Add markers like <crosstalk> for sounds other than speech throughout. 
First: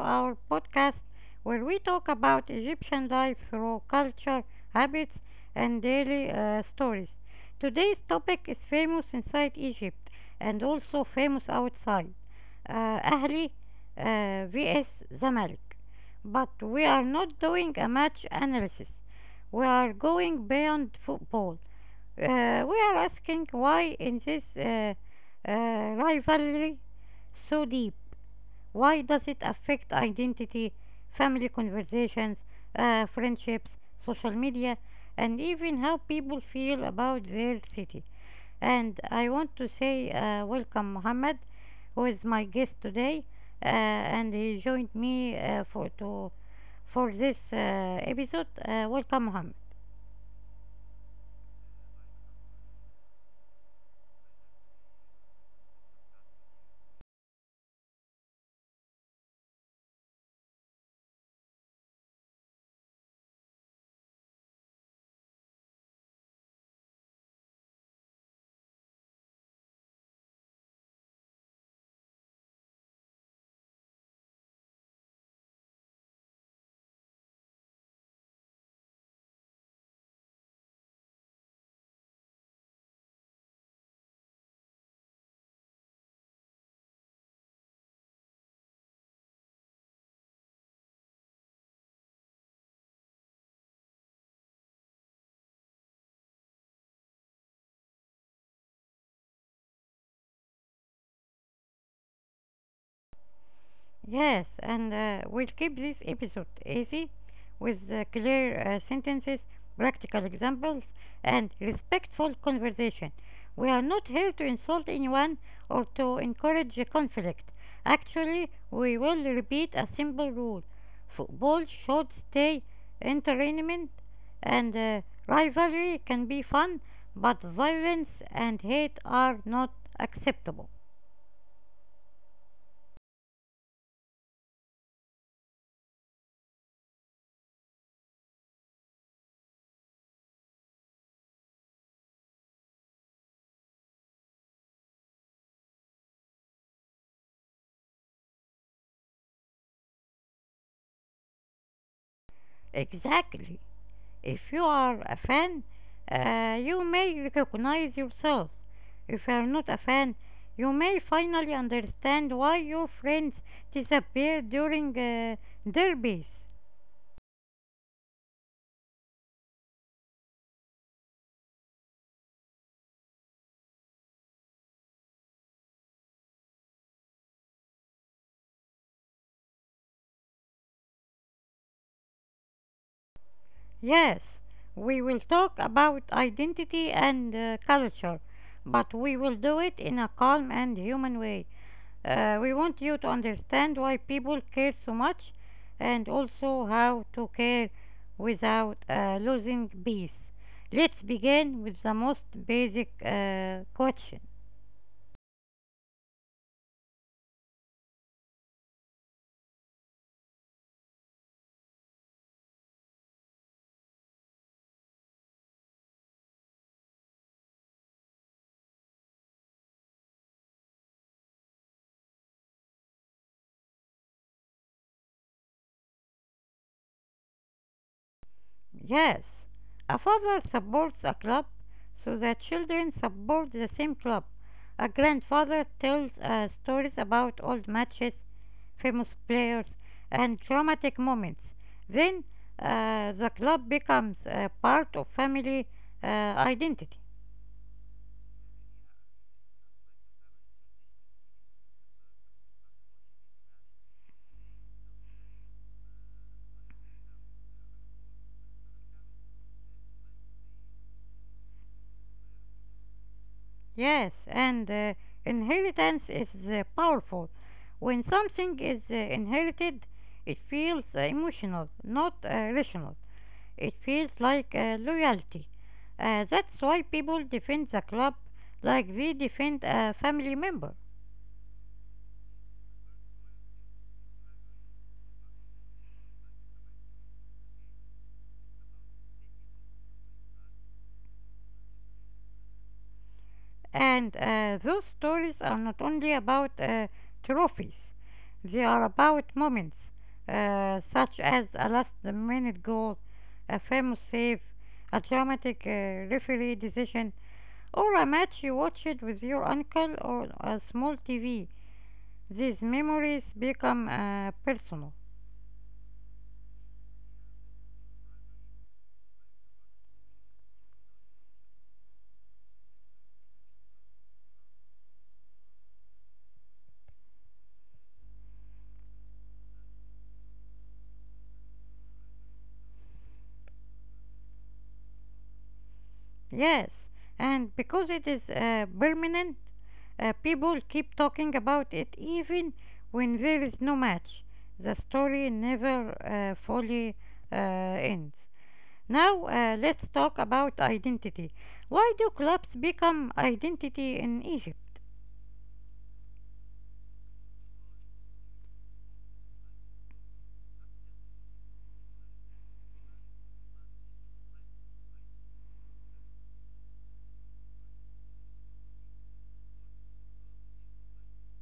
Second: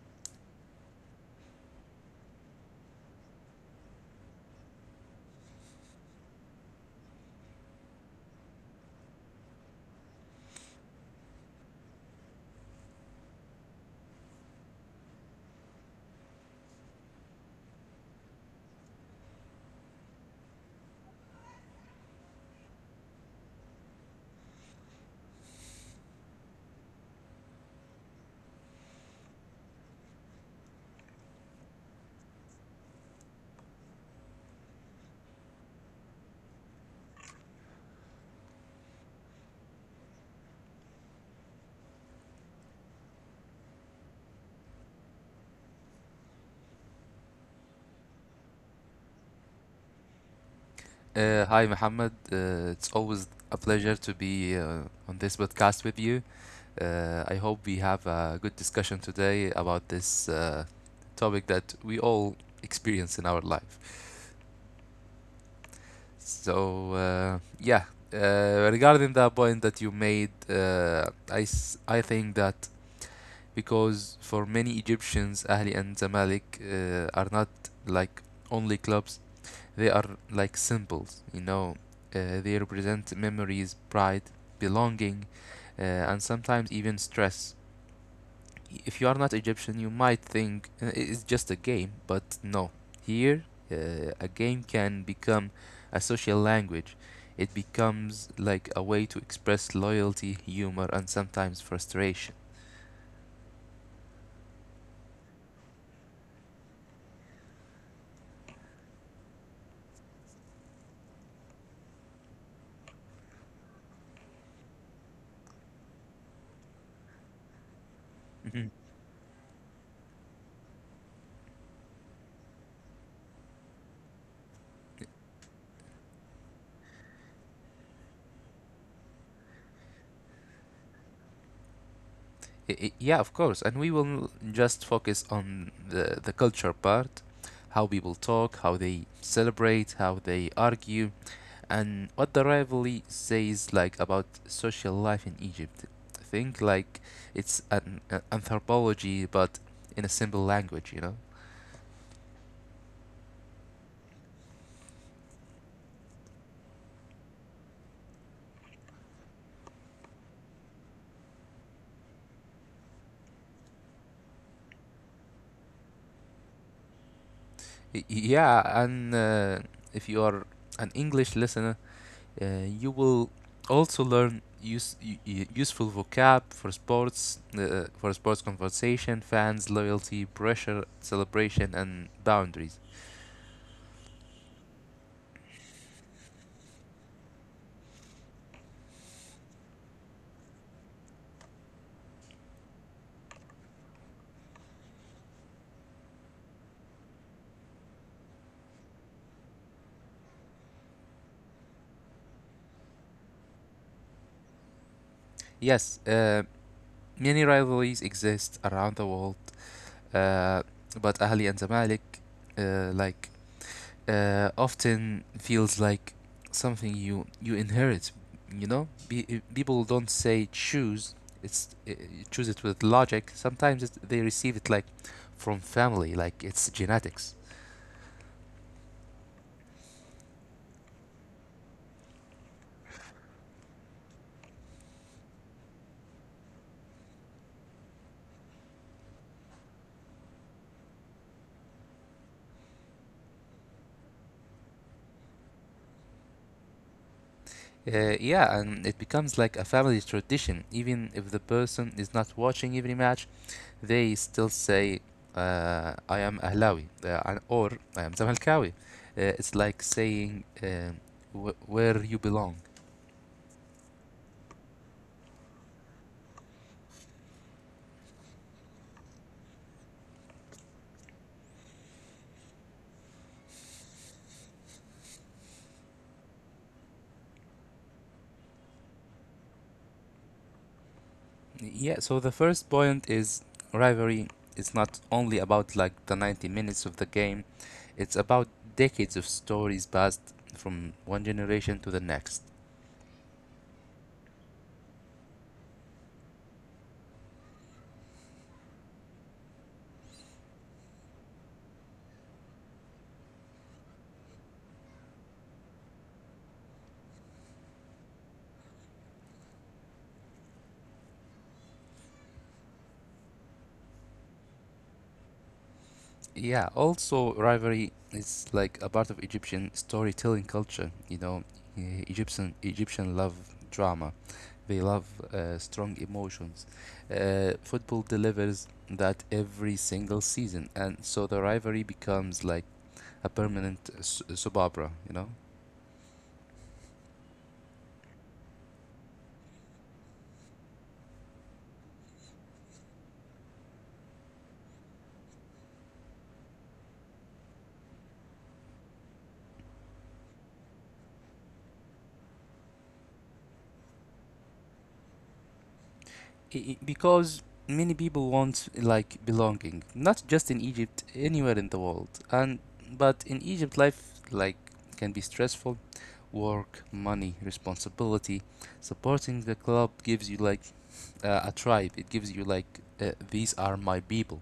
our podcast where we talk about Egyptian life through culture, habits, and daily stories. Today's topic is famous inside Egypt and also famous outside. Ahli vs. Zamalek. But we are not doing a match analysis. We are going beyond football. We are asking why in this rivalry so deep. Why does it affect identity, family conversations, friendships, social media, and even how people feel about their city? And I want to say welcome, Mohammed, who is my guest today, and he joined me for this episode. Welcome, Mohammed. Hi, Mohammed. It's always a pleasure to be on this podcast with you. I hope we have a good discussion today about this topic that we all experience in our life. So, uh, yeah, regarding the point that you made, I think that because for many Egyptians, Ahli and Zamalek are not like only clubs. They are like symbols, They represent memories, pride, belonging, uh, and sometimes even stress. If you are not Egyptian, you might think it's just a game, but no. Here, a game can become a social language. It becomes like a way to express loyalty, humor, and sometimes frustration. Yes, and we'll keep this episode easy with clear sentences, practical examples, and respectful conversation. We are not here to insult anyone or to encourage a conflict. <laughs> Actually, we will repeat a simple rule: football should stay entertainment, and rivalry can be fun, but violence and hate are not acceptable. Yeah, of course. And we will just focus on the culture part, how people talk, how they celebrate, how they argue, and what the rivalry says like about social life in Egypt. Think like it's an anthropology, but in a simple language, you know? Exactly. If you are a fan, you may recognize yourself. If you are not a fan, you may finally understand why your friends disappear during derbies. Yeah, and if you are an English listener, you will also learn useful vocab for sports conversation, fans, loyalty, pressure, celebration, and boundaries. Yes, we will talk about identity and culture, but we will do it in a calm and human way. We want you to understand why people care so much and also how to care without losing peace. Let's begin with the most basic question. Yes, many rivalries exist around the world, uh, but Ahli and Zamalek, uh, like often feels like something you inherit. You know, people don't say choose. It's Choose it with logic. Sometimes they receive it like from family, like it's genetics. Yes, a father supports a club, so the children support the same club. A grandfather tells stories about old matches, famous players, and dramatic moments. Then the club becomes a part of family identity. Yeah, and it becomes like a family tradition. Even if the person is not watching every match, they still say, "I am Ahlawi" or "I am Zamalkawi." It's like saying where you belong. Yes, and inheritance is powerful. When something is inherited, it feels emotional, not rational. It feels like loyalty. That's why people defend the club like they defend a family member. Yeah, so the first point is rivalry is not only about like the 90 minutes of the game, it's about decades of stories passed from one generation to the next. And those stories are not only about trophies, they are about moments such as a last minute goal, a famous save, a dramatic referee decision, or a match you watched with your uncle or a small TV. These memories become personal. Yeah, also rivalry is like a part of Egyptian storytelling culture, you know, e- Egyptian Egyptian love drama. They love strong emotions. Football delivers that every single season, and so the rivalry becomes like a permanent soap opera, you know? Yes, and because it is permanent, people keep talking about it even when there is no match. The story never fully ends. Now, let's talk about identity. Why do clubs become identity in Egypt? Because many people want like belonging, not just in Egypt, anywhere in the world. And but in Egypt, life like can be stressful. Work, money, responsibility. Supporting the club gives you like a tribe. It gives you like these are my people.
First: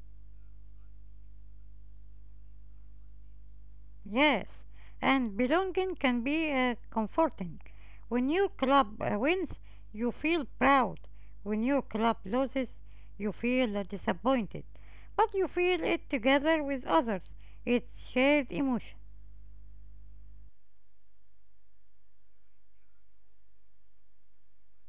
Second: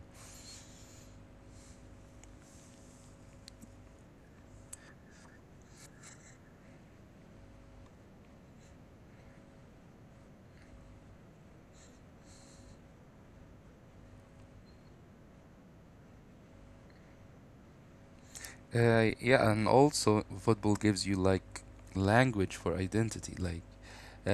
Yes, and belonging can be comforting. When your club wins, you feel proud. When your club loses, you feel disappointed. But you feel it together with others. It's shared emotion. Yeah, and also football gives you like language for identity. Like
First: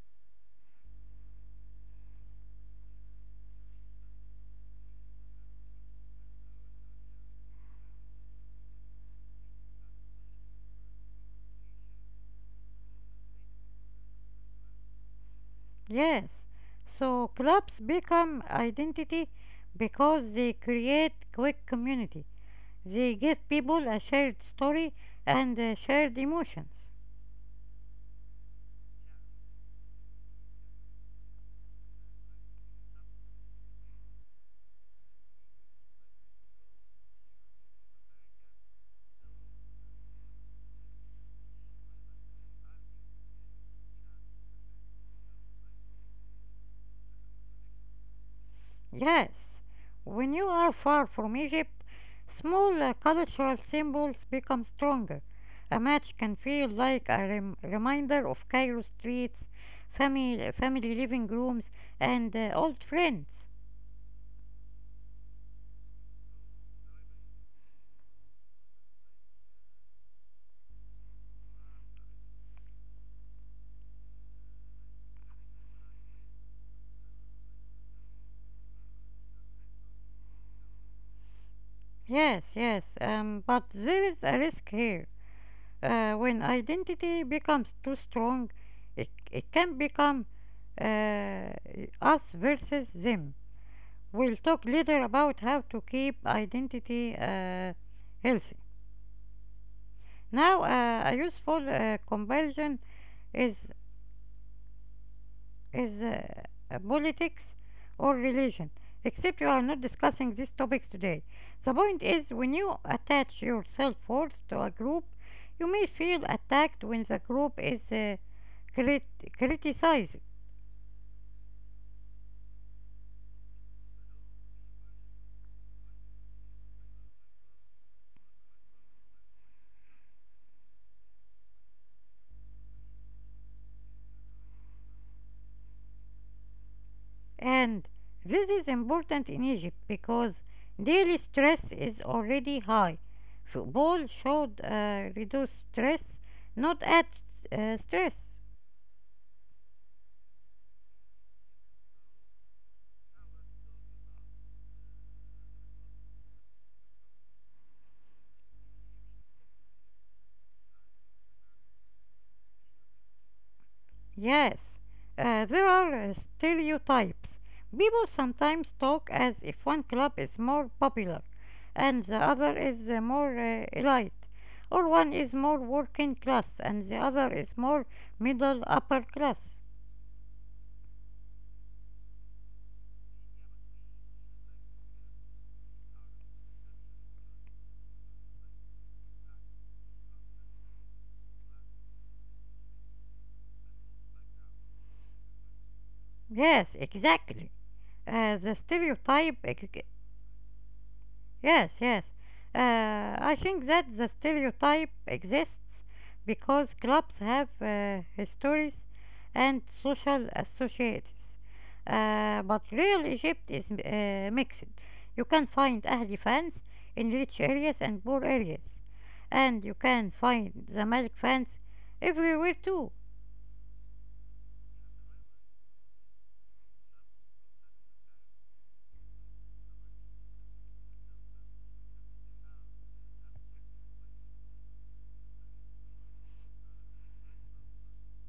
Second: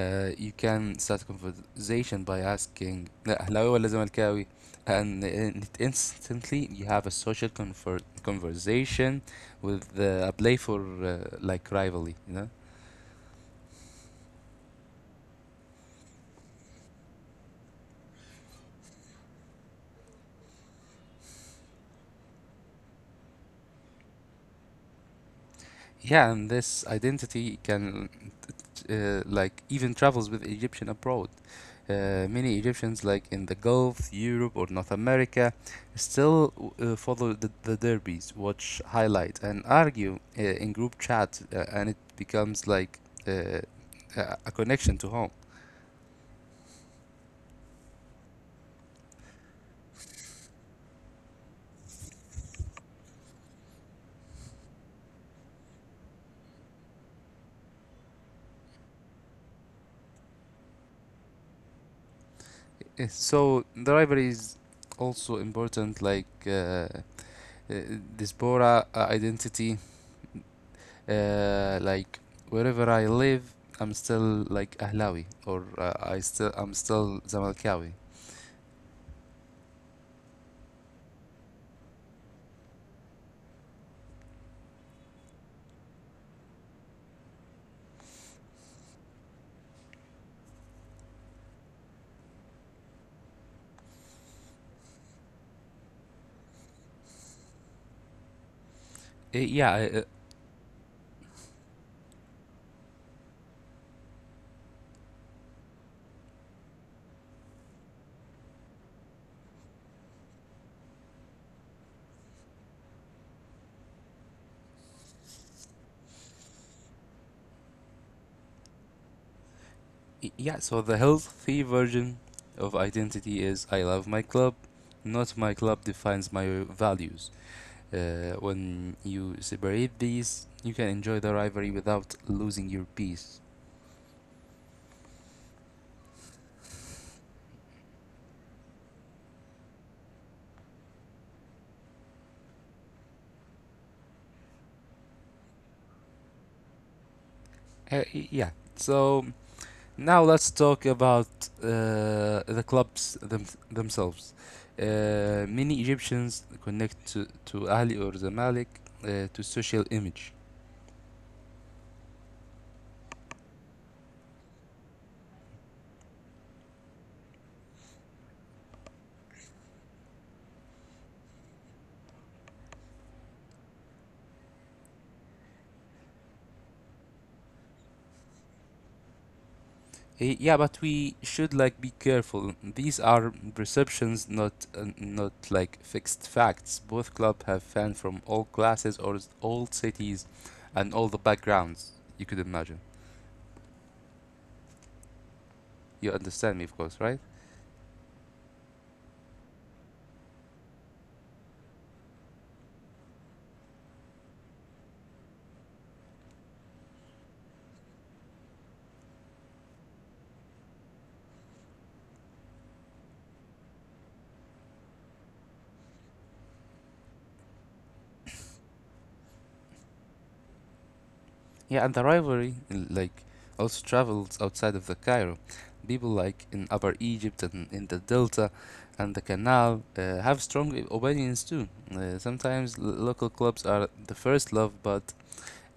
Uh, You can start a conversation by asking "لا، أهلاوي ولا زملكاوي", and it instantly you have a conversation with a playful rivalry, you know. Yes, so clubs become identity because they create quick community. They give people a shared story and shared emotions. Yeah, and this identity can even travels with Egyptian abroad. Many Egyptians, like in the Gulf, Europe, or North America, still follow the derbies, watch highlights, and argue in group chat, and it becomes like uh, a connection to home. Yes, when you are far from Egypt, small cultural symbols become stronger. A match can feel like a reminder of Cairo streets, family living rooms, and old friends. So the rivalry is also important, like uh, diaspora identity. Uh, like Wherever I live, I'm still like Ahlawi, or I'm still Zamalkawi. Yes, yes, but there is a risk here. When identity becomes too strong, it can become uh, us versus them. We'll talk later about how to keep identity healthy. Uh, Now, yeah, uh, a useful comparison is is politics or religion. Except you are not discussing these topics today. The point is, when you attach your self-worth to a group, you may feel attacked when the group is criticized. yeah. So the healthy version of identity is I love my club, not my club defines my values. When you separate these, you can enjoy the rivalry without losing your peace. And this is important in Egypt because daily stress is already high. Football should reduce stress, not add stress. Uh, yeah. So now let's talk about uh, the clubs themselves. Many Egyptians connect to Ahli or Zamalek to social image. Yes, there are stereotypes. People sometimes talk as if one club is more popular and the other is more elite, or one is more working class and the other is more middle upper class. Yeah, but we should like be careful. These are perceptions, not fixed facts. Both club have fans from all classes or all cities, and all the backgrounds you could imagine. Yes, exactly. You understand me, The of course, right? stereotype. Yes, yes. I think that the stereotype exists because clubs have histories and social associates. But real Egypt is mixed. You can find Ahli fans in rich areas and poor areas. And you can find Zamalek fans everywhere too. Yeah, and the rivalry like also travels outside of the Cairo. People like in Upper Egypt and in the Delta and the Canal have opinions too. Local clubs are the first love, but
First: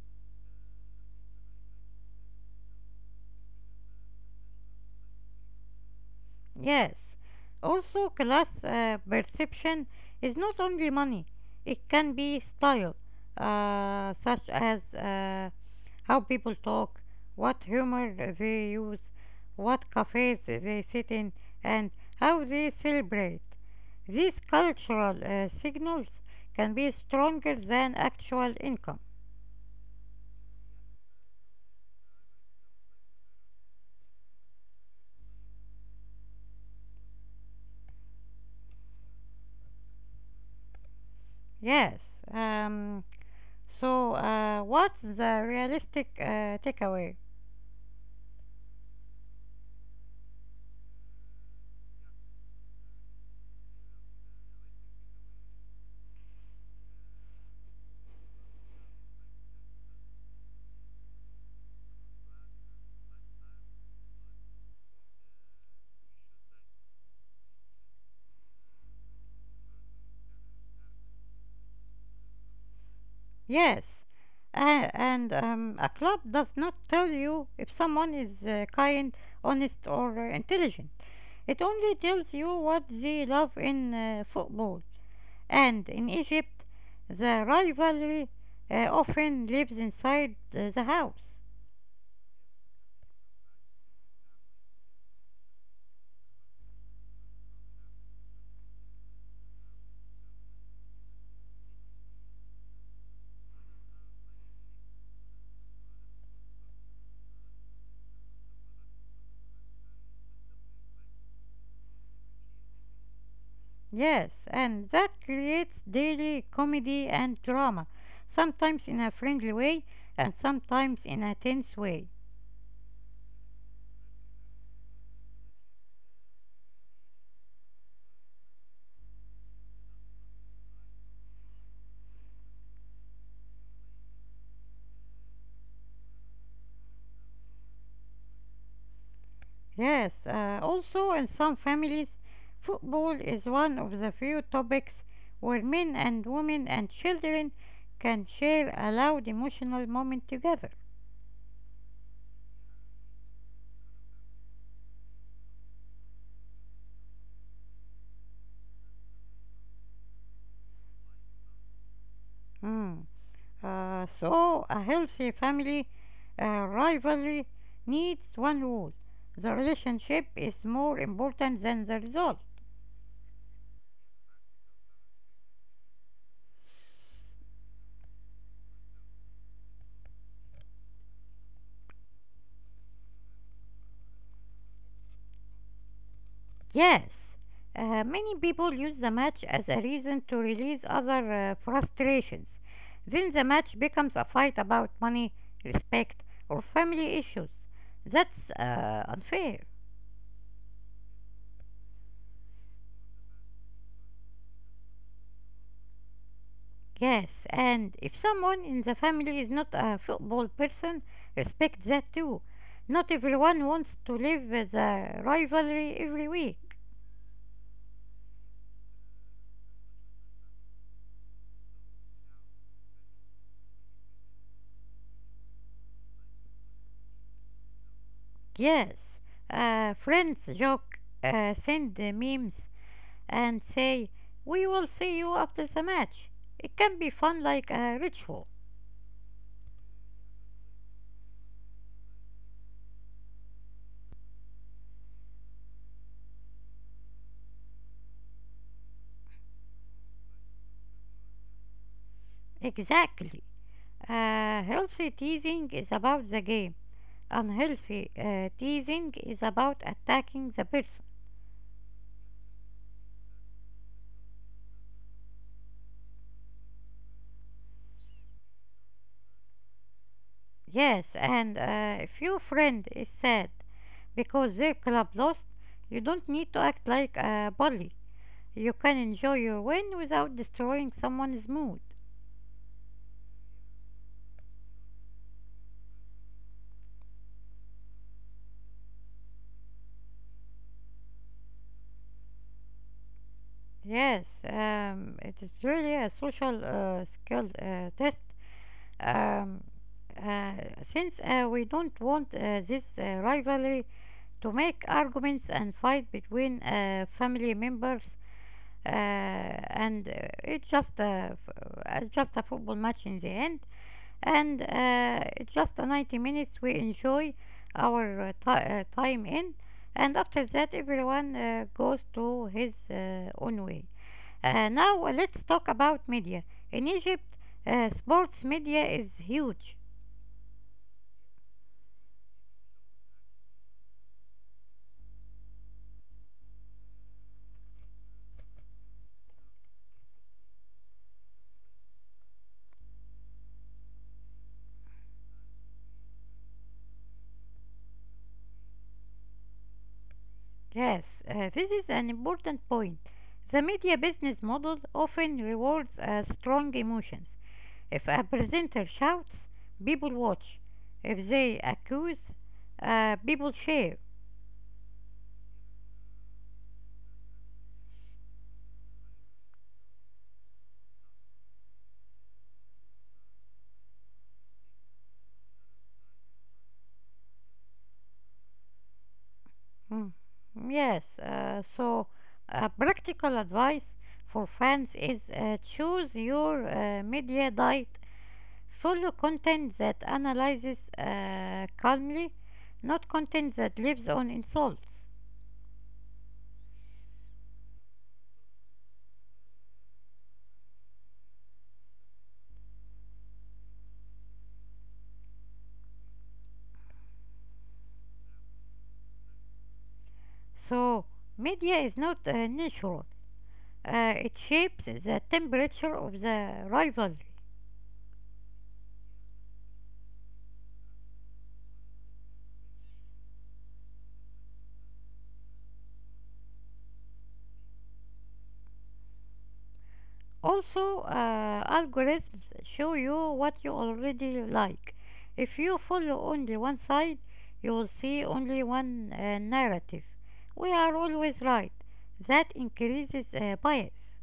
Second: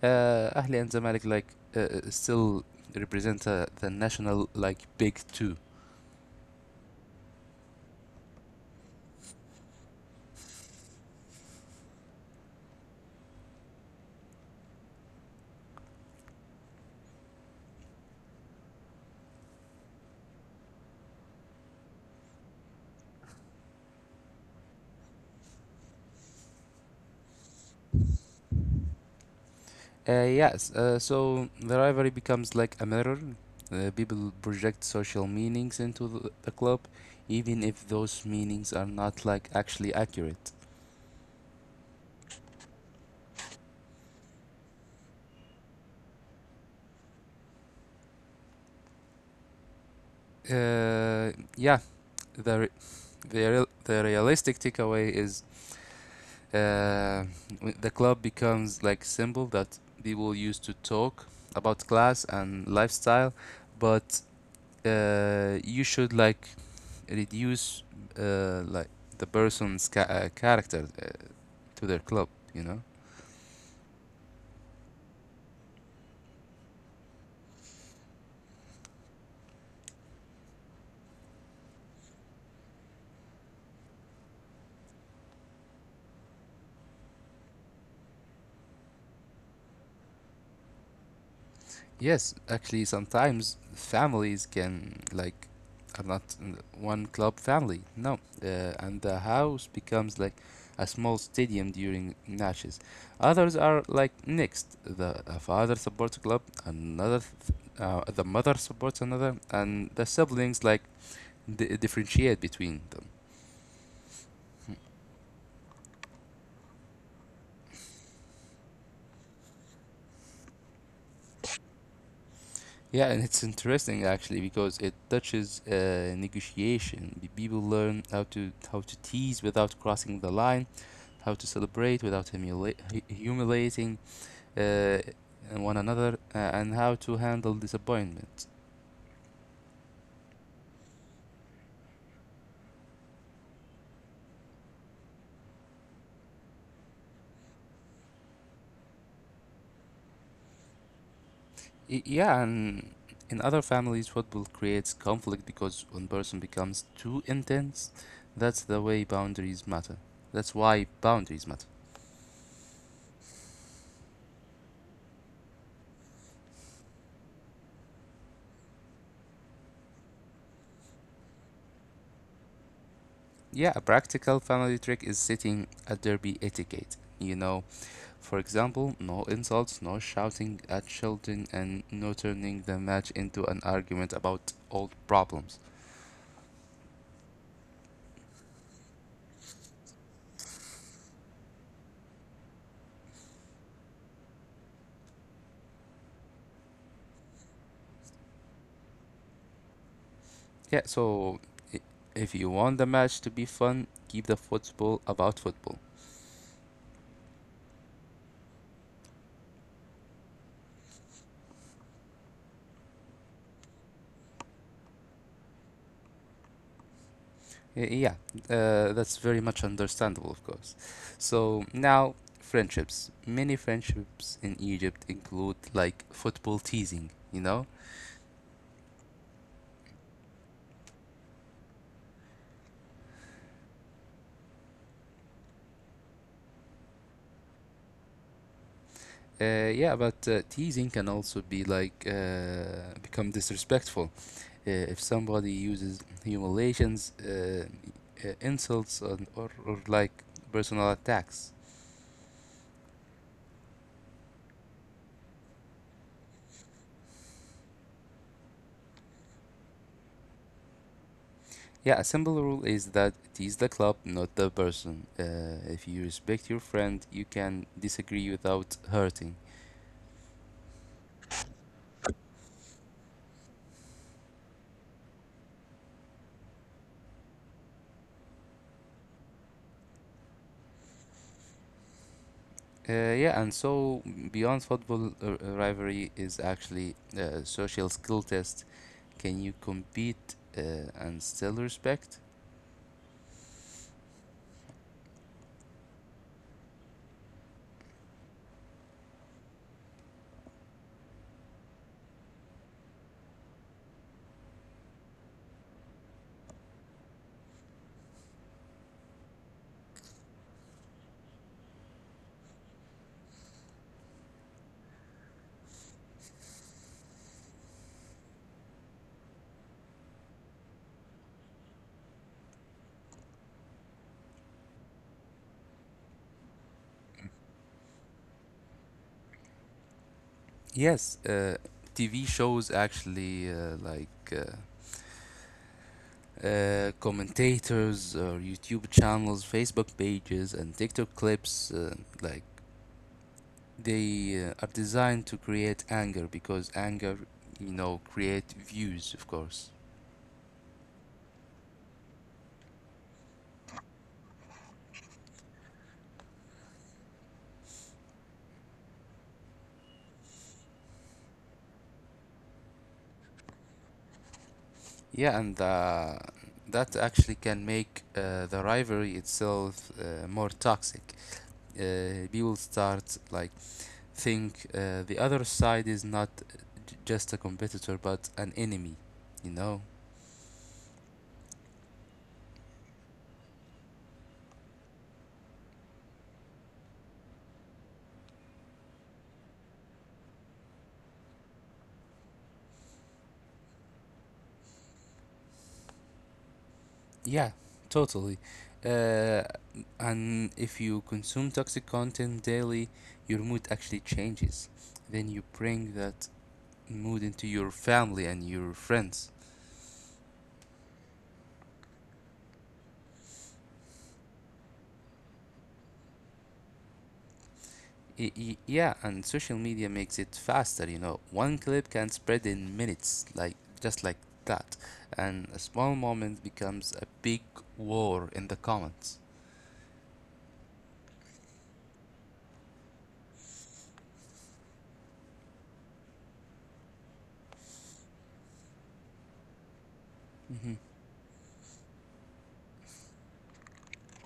Ahli and Zamalek still represent the national like big two. Yes. Also, class perception is not only money, it can be style, such as how people talk, what humor they use, what cafes they sit in, and how they celebrate. These cultural signals can be stronger than actual income. Yes, so the rivalry becomes like a mirror. People project social meanings into the club, even if those meanings are not like actually accurate. Yes. Um, so, what's the realistic takeaway? Uh, yeah, the re- the realistic takeaway is uh, the club becomes like symbol that people use to talk about class and lifestyle, but you should like reduce uh, like the person's character. To their club, you know? Yes, and a club does not tell you if someone is kind, honest, or intelligent. It only tells you what they love in football. And in Egypt, the rivalry often lives inside the house. Yes, actually, sometimes families can, like, are not in one club family, no. And the house becomes like a small stadium during matches. Others are like mixed. The a father supports a club, another, the mother supports another, and the siblings like di differentiate between them. Yes, and that creates daily comedy and drama, sometimes in a friendly way and sometimes in a tense way. Yeah, and it's interesting actually because it touches negotiation. The people learn how to tease without crossing the line, how to celebrate without humiliating uh, one another, and how to handle disappointment. Yes, also in some families, football is one of the few topics where men and women and children can share a loud emotional moment together. Yeah, and in other families, football creates conflict because one person becomes too intense. That's the way boundaries matter. That's why boundaries matter. Mm. So, a healthy family rivalry needs one rule: the relationship is more important than the result. Yeah, a practical family trick is sitting at derby etiquette. You know, for example, no insults, no shouting at children, and no turning the match into an argument about old problems. Yes, many people use the match as a reason to release other frustrations. Then the match becomes a fight about money, respect, or family issues. That's unfair. Yeah, so if you want the match to be fun, keep the football about football. Yes, and if someone in the family is not a football person, respect that too. Not everyone wants to live with a rivalry every week. Yeah, that's very much understandable, of course. So now, friendships. Many friendships in Egypt include like football teasing, you know? Yes, friends joke, send memes, and say, "We will see you after the match." It can be fun like a ritual. Yeah, but teasing can also be like become disrespectful. If somebody uses humiliations, insults, or like personal attacks. Exactly. Healthy teasing is about the game. Unhealthy teasing is about attacking the person. Yeah, a simple rule is that it is the club, not the person. If you respect your friend, you can disagree without hurting. Yes, and if your friend is sad because their club lost, you don't need to act like a bully. You can enjoy your win without destroying someone's mood. Yeah, and so beyond football, rivalry is actually a social skill test. Can you compete and still respect? Yes, it is really a social skill test. Um, uh, since we don't want this rivalry to make arguments and fight between family members, and it's just a football match in the end, and it's just a 90 minutes we enjoy our ti time in, and after that everyone goes to his own way. Now, let's talk about media in Egypt. Sports media is huge. Yes, TV shows actually uh, commentators or YouTube channels, Facebook pages, and TikTok clips, like they are designed to create anger because anger, you know, create views, of course. Yes, this is an important point. The media business model often rewards strong emotions. If a presenter shouts, people watch. If they accuse, people share. Yeah, and that actually can make the rivalry itself more toxic. People start like think the other side is not just a competitor but an enemy, you know. Mm, Yes, so practical advice for fans is choose your media diet. Follow content that analyzes calmly, not content that lives on insults. Yeah, totally. Uh, and if you consume toxic content daily, your mood actually changes. Then you bring that mood into your family and your friends. So, media is not neutral. It shapes the temperature of the rivalry. Yeah, and social media makes it faster, you know. One clip can spread in minutes, like just like that. And a small moment becomes a big war in the comments. Also, algorithms show you what you already like. If you follow only one side, you will see only one narrative. We are always right. That increases bias.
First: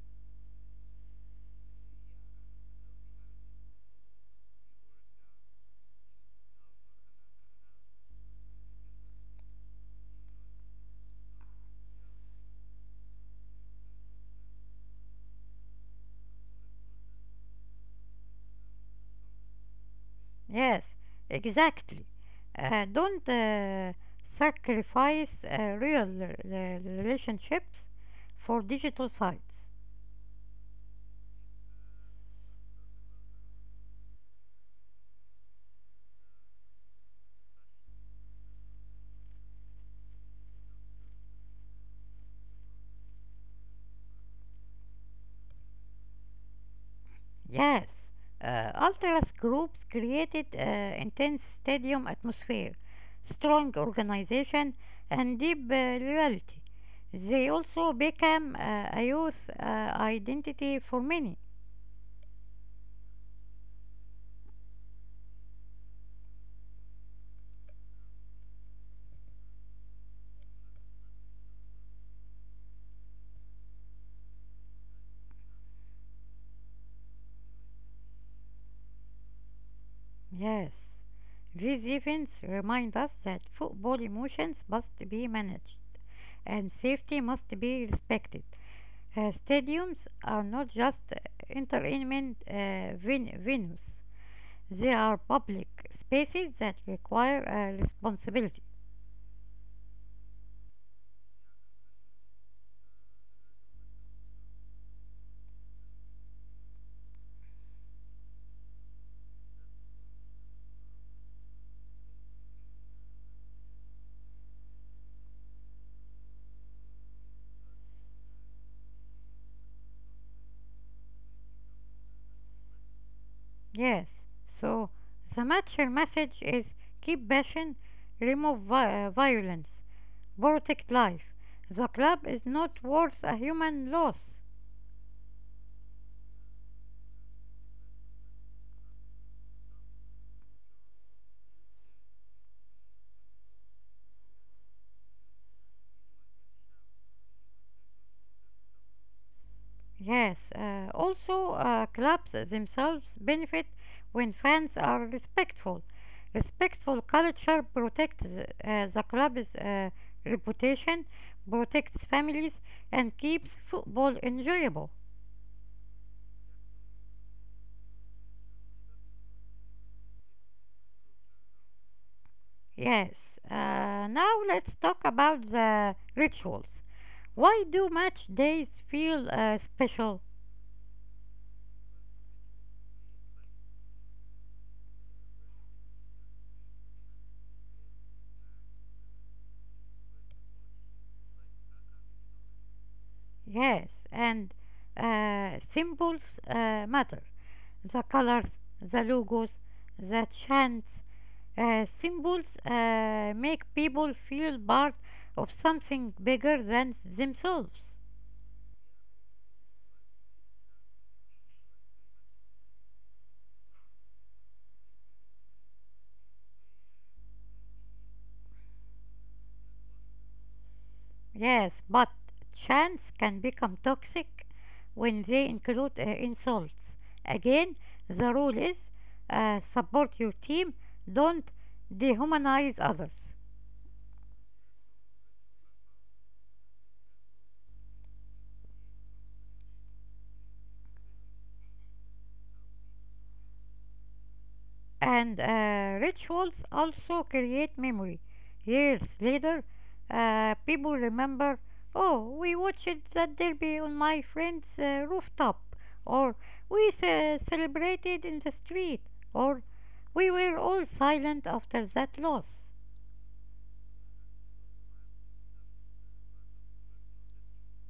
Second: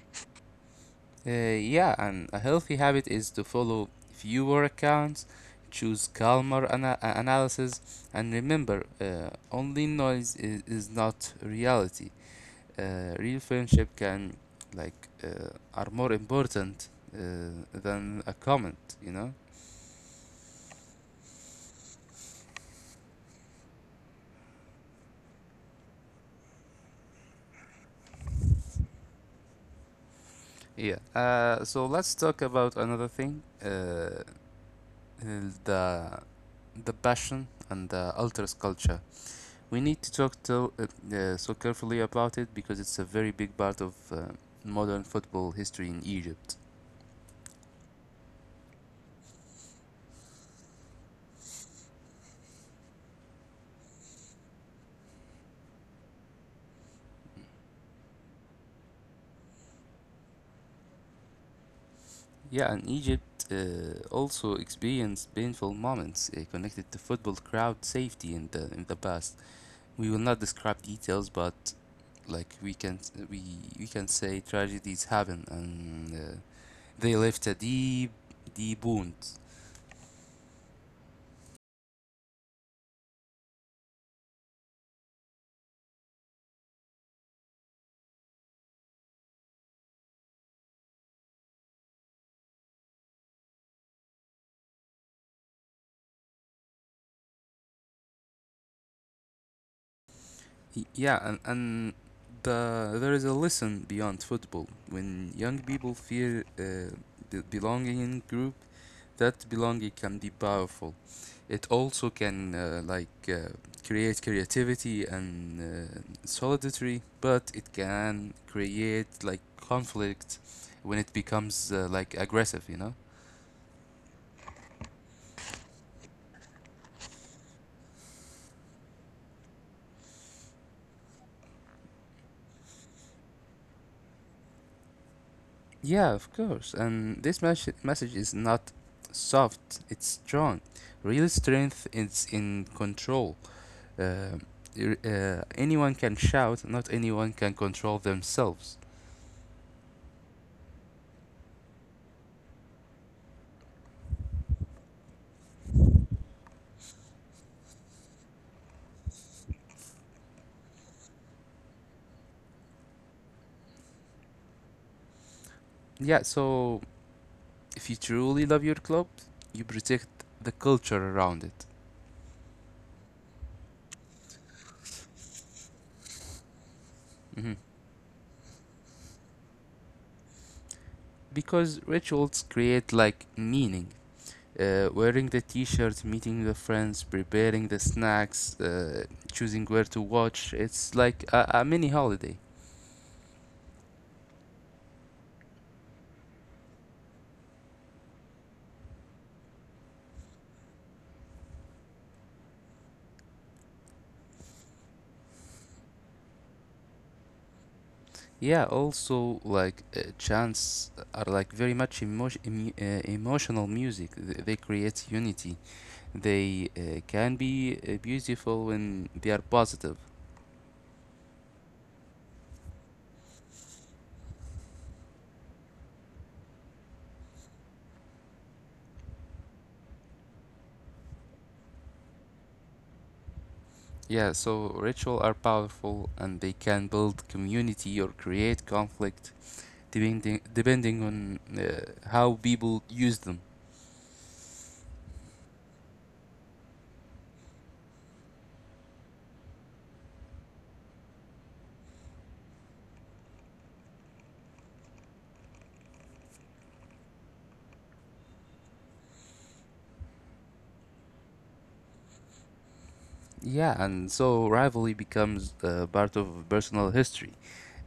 Uh, yeah, and a healthy habit is to follow fewer accounts, choose calmer analysis, and remember only noise is not reality. Real friendship can, are more important uh, than a comment, you know? Yes, exactly. Don't sacrifice real relationships for digital fights. Yeah. So let's talk about another thing, the, the passion and the alters culture. We need to talk to, so carefully about it because it's a very big part of modern football history in Egypt. Yes, ultras groups created intense stadium atmosphere, strong organization, and deep loyalty. They also became a youth identity for many. Yeah, and Egypt also experienced painful moments connected to football crowd safety in the past. We will not describe details, but like we we can say tragedies happen and they left a deep wound. Yes, these events remind us that football emotions must be managed and safety must be respected. Stadiums are not just entertainment venues. They are public spaces that require a responsibility. Yeah, and there is a lesson beyond football. When young people feel belonging in group, that belonging can be powerful. It also can create creativity and solidarity, but it can create like conflict when it becomes like aggressive, you know? Yes. So the mature message is: keep passion, remove violence, protect life. The club is not worth a human loss. Yeah, of course. And this message is not soft, it's strong. Real strength is in control. Uh, Anyone can shout, not anyone can control themselves. Yes. Also, clubs themselves benefit when fans are respectful. Respectful culture protects the club's reputation, protects families, and keeps football enjoyable. Yeah, so if you truly love your club, you protect the culture around it. Yes, now let's talk about the rituals. Mhm. Why do match days feel special? Because rituals create like meaning. Wearing the t-shirts, meeting the friends, preparing the snacks, choosing where to watch. It's like a mini holiday. Yes, and symbols matter. The colors, the logos, the chants, symbols make people feel part of something bigger than themselves. Yeah, also like chants are like very much emotional music. They create unity. They can be beautiful when they are positive. Yes, but chants can become toxic when they include insults. Again, the rule is: support your team, don't dehumanize others. Yeah, so rituals are powerful and they can build community or create conflict depending on how people use them. And rituals also create memory. Years later, people remember, oh, we watched that derby on my friend's rooftop, or we celebrated in the street, or we were all silent after that loss. Yeah, and so rivalry becomes part of personal history.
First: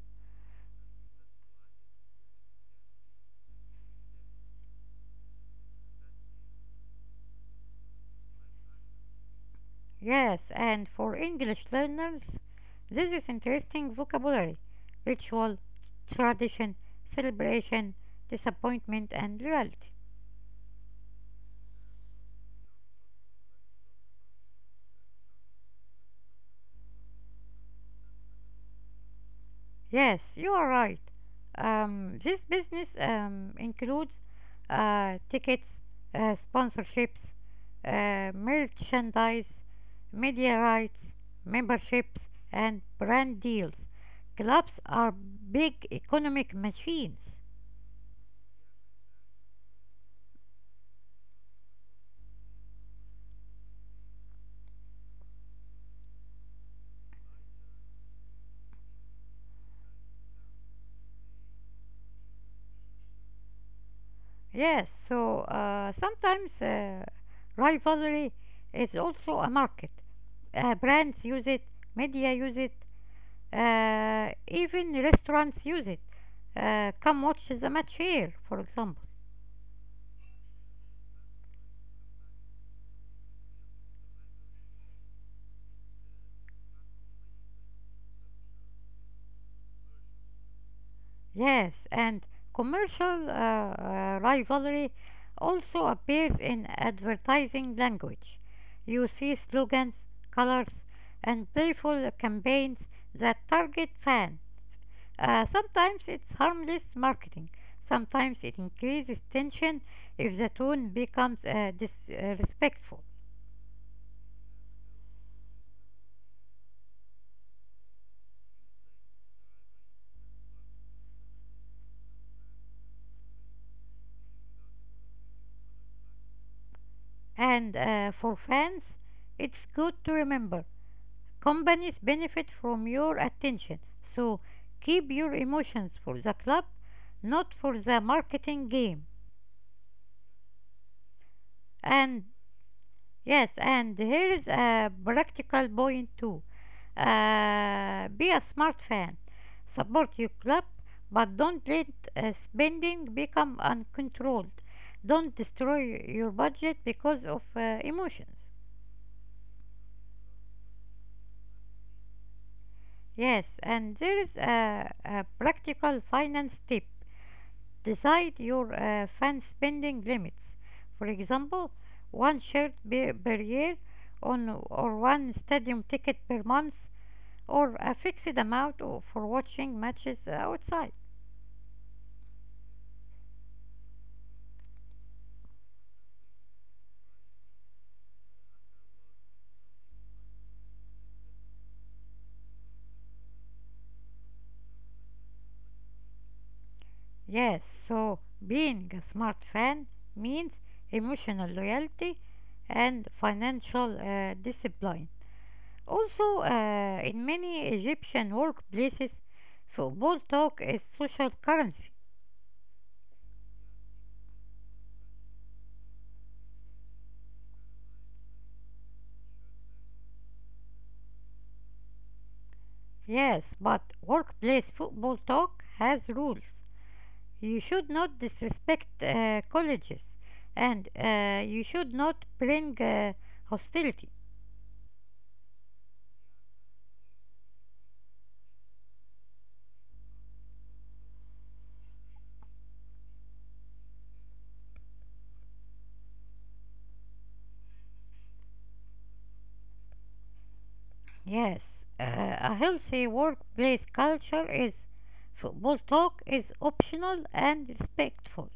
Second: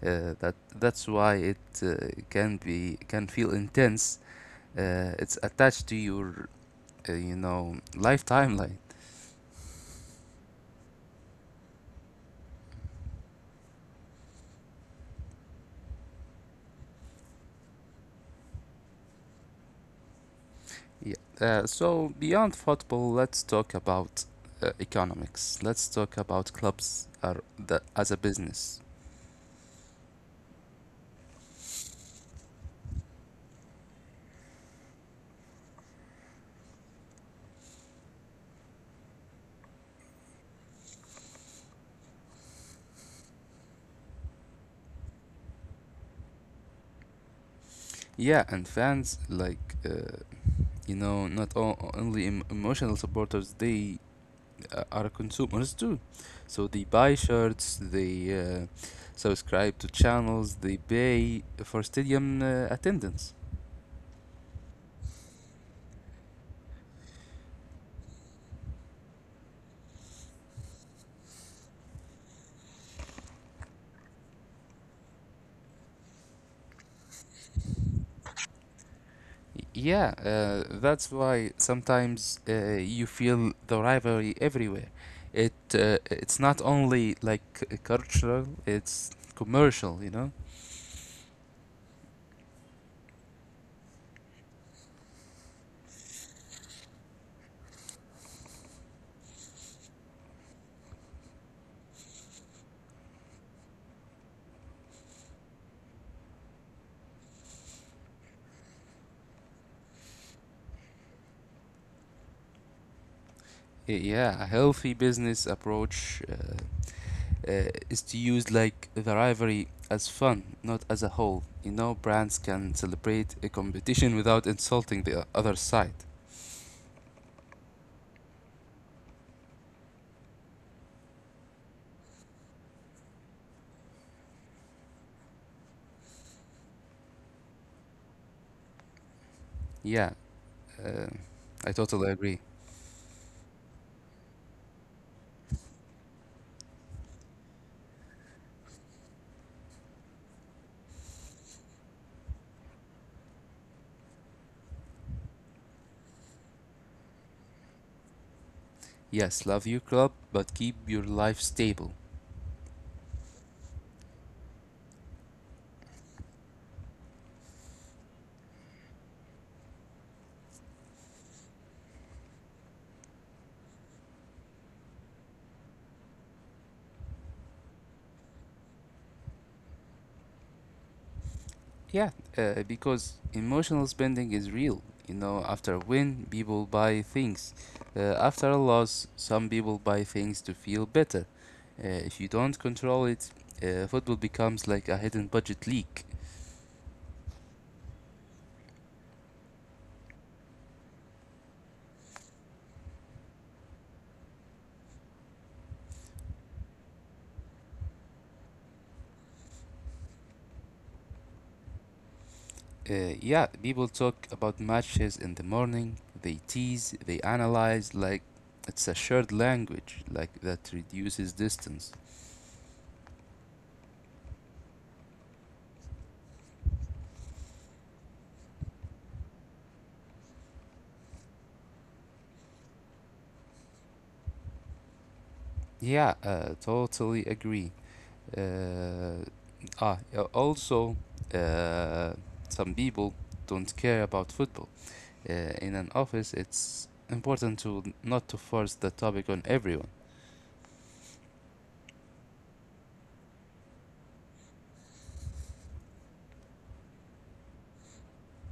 That's why it can feel intense. It's attached to your lifetime timeline. Yes, and for English learners, this is interesting vocabulary: ritual, tradition, celebration, disappointment, and reality. Yeah. So beyond football, let's talk about economics. Let's talk about clubs are the, as a business. Yes, you are right. This business includes tickets, sponsorships, merchandise, media rights, memberships, and brand deals. Clubs are big economic machines. Yeah, and fans like not all, only emotional supporters. They are consumers too, so they buy shirts. They subscribe to channels. They pay for stadium attendance. Yes, so sometimes rivalry is also a market. Brands use it, media use it, even restaurants use it. Come watch the match here, for example. Yeah, that's why sometimes you feel the rivalry everywhere. It's not only like cultural, it's commercial, you know? Yes, and commercial rivalry also appears in advertising language. You see slogans, colors, and playful campaigns that target fans. Sometimes it's harmless marketing. Sometimes it increases tension if the tone becomes disrespectful. Yeah, a healthy business approach is to use like the rivalry as fun, not as a whole. You know, brands can celebrate a competition without insulting the other side. And for fans, it's good to remember companies benefit from your attention. So keep your emotions for the club, not for the marketing game. Yeah, uh, I totally And agree. yes, and here is a practical point too. Be a smart fan. Support your club, but don't let spending become uncontrolled. Don't destroy your budget because of emotions. Yes, love your club, but keep your life stable. Yes, and there is a practical finance tip. Decide your fund spending limits. For example, one shirt per year on, or one stadium ticket per month or a fixed amount for watching matches outside. Yeah, because emotional spending is real. You know, after a win, people buy things. After a loss, some people buy things to feel better. If you don't control it, football becomes like a hidden budget leak. Yes, so being a smart fan means emotional loyalty and financial discipline. Also, in many Egyptian workplaces, football talk is social currency. Uh, yeah, people talk about matches in the morning, they tease, they analyze, like it's a shared language, like that reduces distance. Yes, but workplace football talk has rules. You should not disrespect colleges, and you should not bring hostility. Yeah, totally agree. Uh, Also, uh, some people don't care about football. In an office, it's important to not to force the topic on everyone. Yes, a healthy workplace culture is football talk is optional and respectful.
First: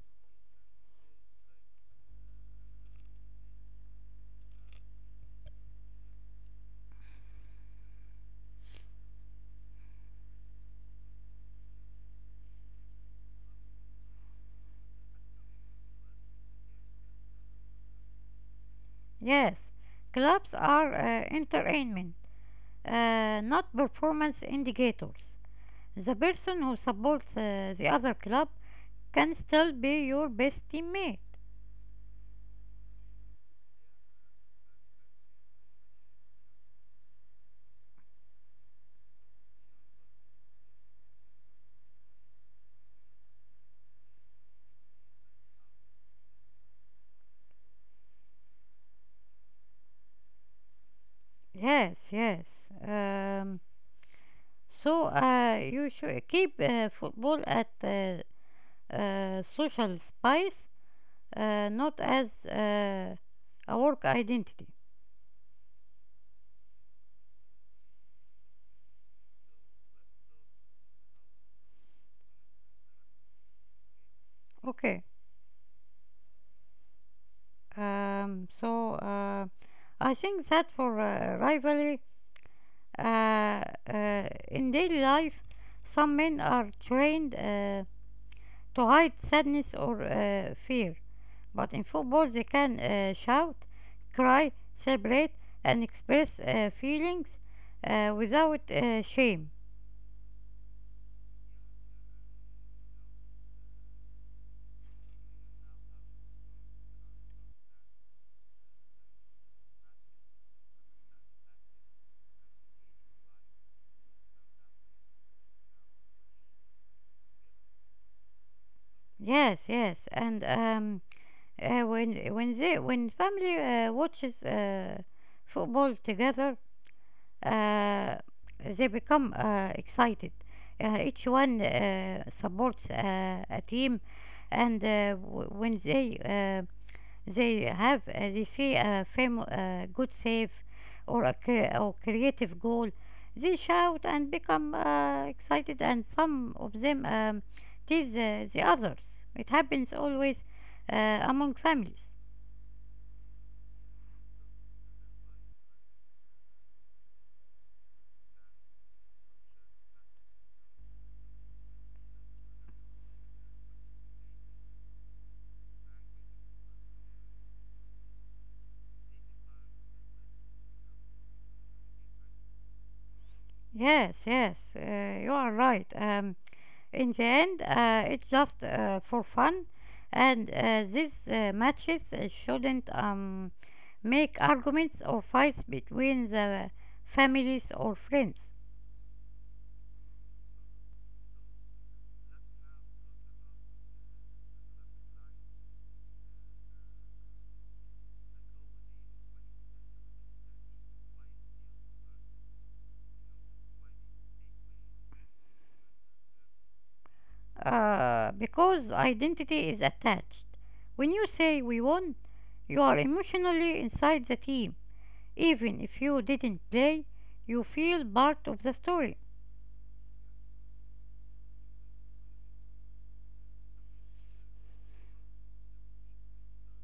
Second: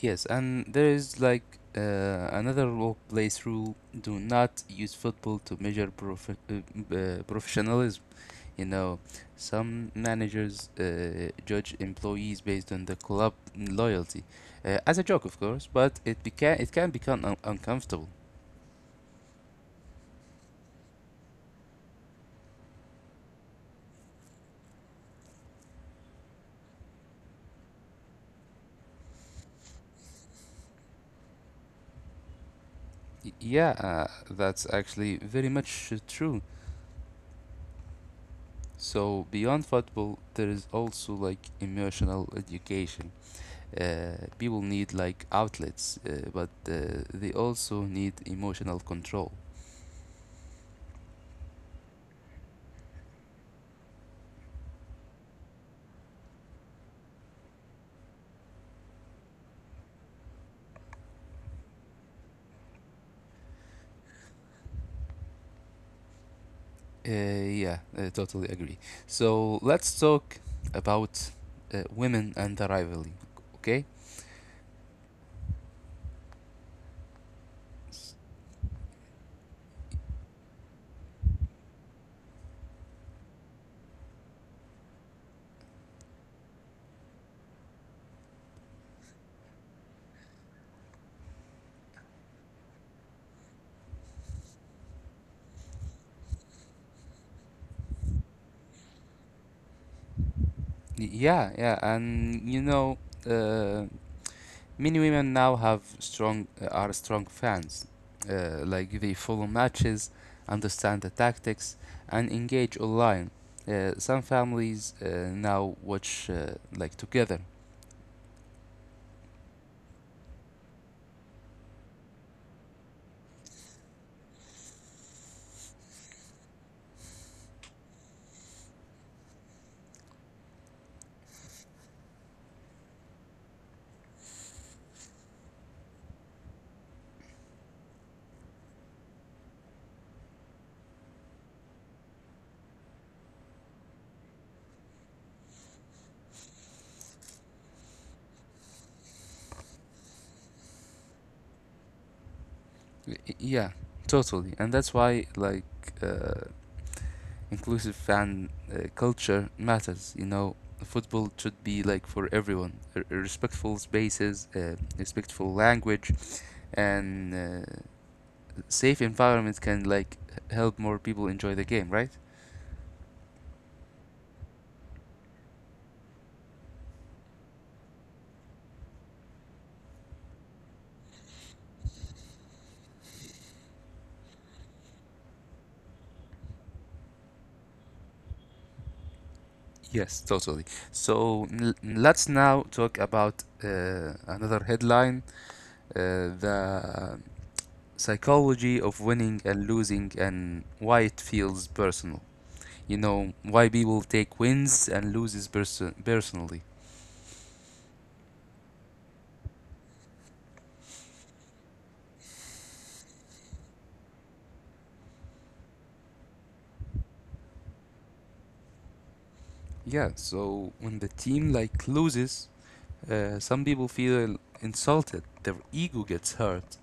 Yes, and there is like another workplace rule: do not use football to measure professionalism. You know, some managers judge employees based on the club loyalty, as a joke, of course, but it can become uncomfortable. Yes, clubs are entertainment not performance indicators. The person who supports the other club can still be your best teammate. Yeah, that's actually very much true. So beyond football, there is also like emotional education. People need like outlets, but they also need emotional control. Yes, yes. Um, so you should keep football at social spice, not as a work identity. Uh, yeah, I totally agree. So let's talk about women and the rivalry. Okay? Okay. S- So I think that for rivalry uh, in daily life, some men are trained to hide sadness or fear, but in football they can shout, cry, celebrate, and express feelings without shame. Yeah, yeah, and you know, uh, many women now have strong are strong fans. Like they follow matches, understand the tactics, and engage online. Some families now watch like together. Yes, yes, and when they when family watches football together, uh, they become excited. Each one supports a team, and when they see a good save or a cre- or creative goal, they shout and become excited, and some of them tease the others. It happens always among families. Yeah, totally, and that's why like uh, inclusive fan culture matters. You know, football should be like for everyone. Respectful spaces, respectful language, and uh, safe environment can like help more people enjoy the game, right? Yes, yes, you are right. In the end, it's just for fun, and these matches shouldn't make arguments or fights between the families or friends, Yes, totally. So let's now talk about another headline: the psychology of winning and losing, and why it feels personal. You know why people take wins and loses personally. Because identity is attached. When you say we won, you are emotionally inside the team. Even if you didn't play, you feel part of the story. Yeah. So when the team like loses, some people feel insulted. Their ego gets hurt.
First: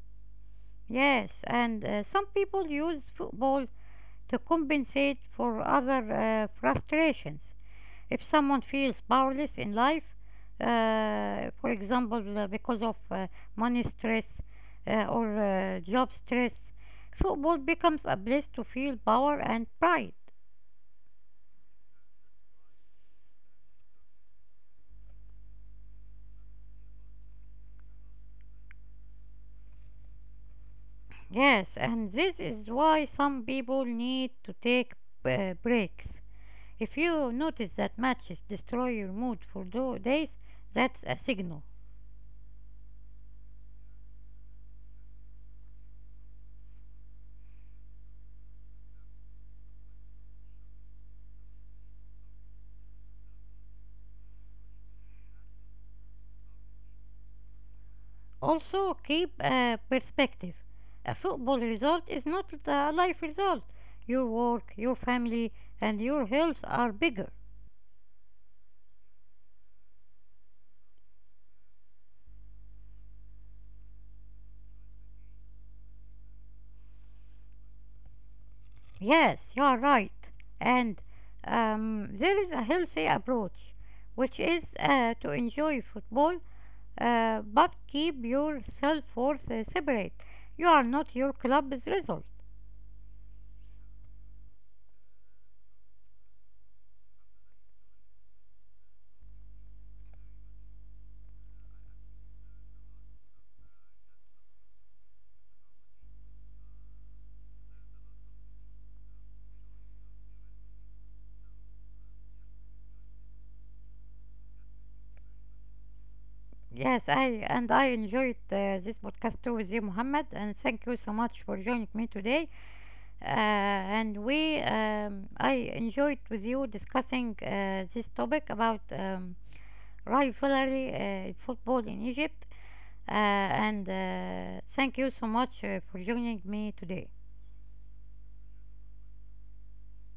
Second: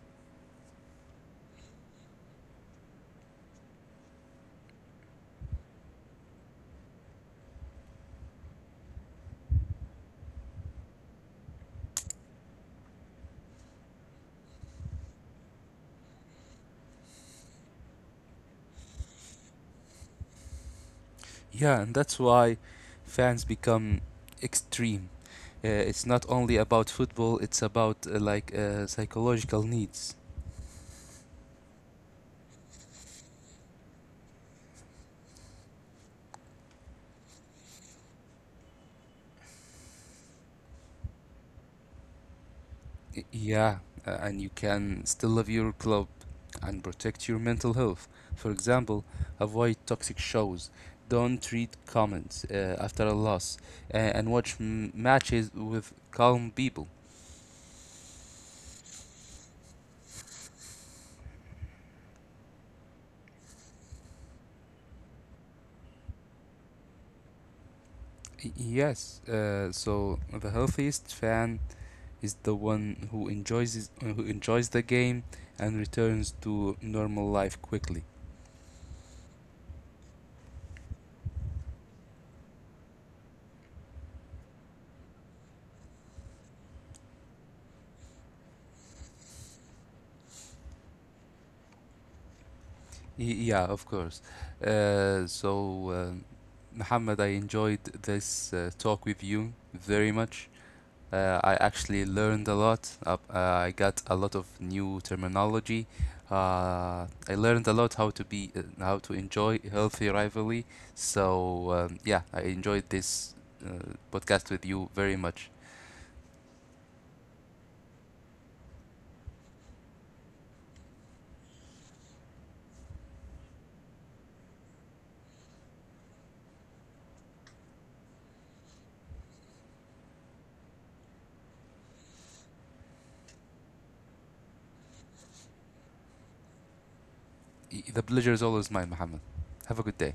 Yes, and some people use football to compensate for other frustrations. If someone feels powerless in life, for example, because of money stress or job stress, football becomes a place to feel power and pride. Yeah, and that's why fans become extreme. It's not only about football, it's about psychological needs. Yes, and this is why some people need to take breaks. If you notice that matches destroy your mood for days, that's a signal. Yeah, and you can still love your club and protect your mental health. For example, avoid toxic shows, don't read comments after a loss, and watch matches with calm people. Also, keep a perspective. A football result is not a life result. Your work, your family, and your health are bigger. Yes, so the healthiest fan is the one who who enjoys the game and returns to normal life quickly. Yes, you are right. And there is a healthy approach, which is to enjoy football but keep your self worth separate. You are not your club's result. Yeah, of course. So, Muhammad, I enjoyed this talk with you very much. I actually learned a lot. I got a lot of new terminology. I learned a lot how to be how to enjoy healthy rivalry. So yeah, I enjoyed this podcast with you very much. Yes, I enjoyed this podcast too with you, Muhammad, and thank you so much for joining me today. And we I enjoyed with you discussing this topic about rivalry, football in Egypt. And Thank you so much for joining me today. The pleasure is always mine, Muhammad. Have a good day.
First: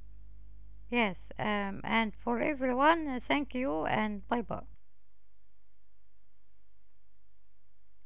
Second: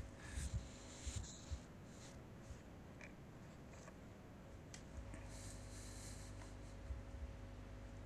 Yes, and for everyone, thank you and bye bye.